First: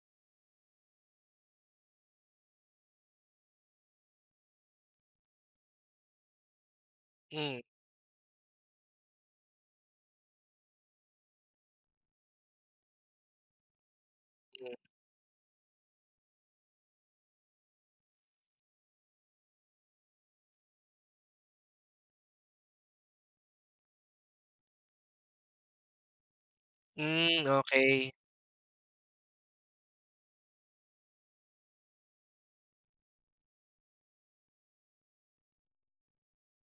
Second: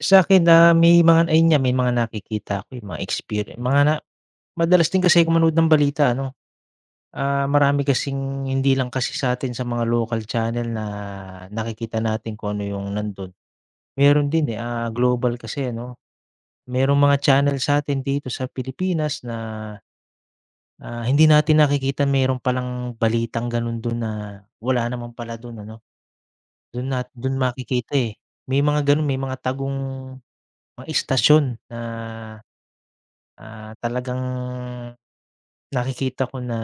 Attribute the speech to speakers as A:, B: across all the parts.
A: Sakin na may mga ayan nga may mga nakikita ako, eh, mga experien mga na madalas din kasi ako manood ng balita, ano? Ah,
B: Hmm.
A: marami kasing hindi lang kasi satin sa mga local channel na nakikita natin kung ano yung nandun. Meron din, eh,
B: Hmm
A: ah, global kasi ano. Merong mga channel sa'tin dito sa Pilipinas na, ah, hindi natin nakikita merong pa lang balitang ganun dun na wala naman pala dun, ano. Dun nat dun
B: Hmm,
A: makikita,
B: okey.
A: eh, may mga ganon. May mga tagong ma istasyon na, ah, talagang nakikita ko na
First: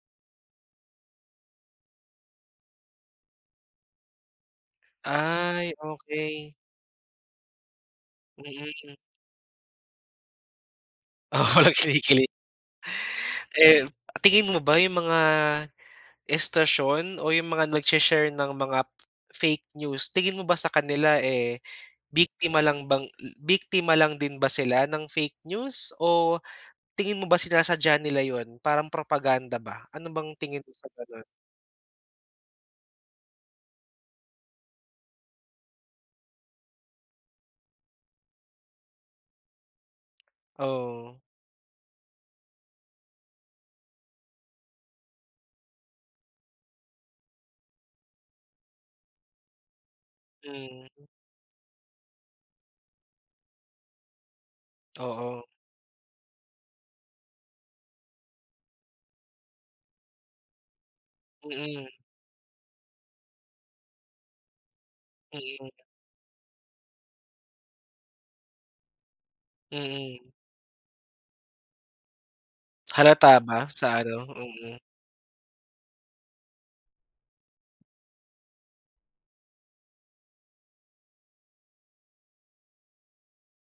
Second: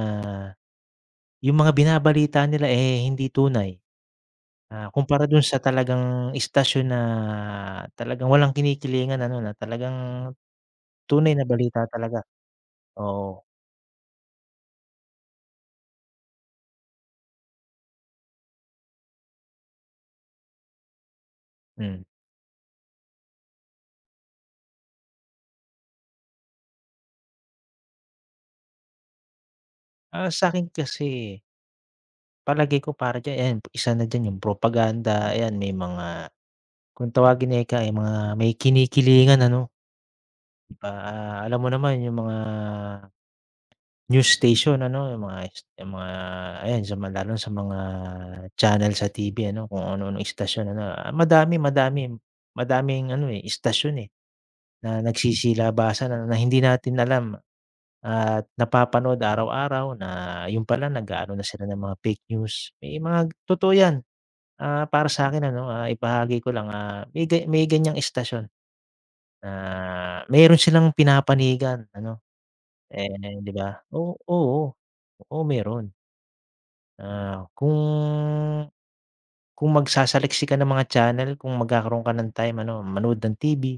A: yung mga binabalita nila, eh, hindi tunay. Ah, kumpara dun sa
B: Ay,
A: talagang
B: okey.
A: istasyon na talagang walang
B: Mm.
A: kinikilingan ano na talagang tunay na
B: Oo, like
A: balita talaga,
B: kinikili
A: oo.
B: Eh, yun. Tingin mo ba yung mga istasyon o yung mga nagshi-share ng mga fake news tingin mo ba sa kanila, eh,
A: Hmm.
B: biktima lang bang, hmm biktima lang din ba sila ng fake news o tingin mo ba sinasadya nila yun parang propaganda ba? Ano
A: Ah,
B: bang tingin
A: sa'kin
B: mo sa ganon?
A: kasi palagay ko para diyan ayan, isa na diyan yung propaganda, ayan. May mga kung tawagin ika ay mga may kinikilingan, ano? Pa
B: Oo.
A: ah, alam mo naman yung mga news station, ano? Yung mga yung s 'yong mga ayan sa ma lalo na sa mga channel sa TV, ano kung ano-anong istasyon, ano.
B: Mm.
A: Ah, madami, madamim madaming ano, eh, istasyon, eh, na
B: Oo.
A: nagsisilabasan na hindi natin alam at napapanood araw-araw na yun pala nag-aano na sila ng
B: Mm.
A: mga fake news, may mga g totoo yan. Ah, para sa'kin ano,
B: Mm.
A: ah, ibahagi ko lang, ah, may gay may ganyang istasyon na
B: Mm.
A: meron silang pinapanigan ano.
B: Halata
A: Eh, di
B: ba
A: ba
B: sa
A: o
B: ano?
A: oo,
B: Mm.
A: oo meron. Ah, kung kung magsasaliksik ka ng mga channel kung magkakaroon ka ng time ano, manood ng TV.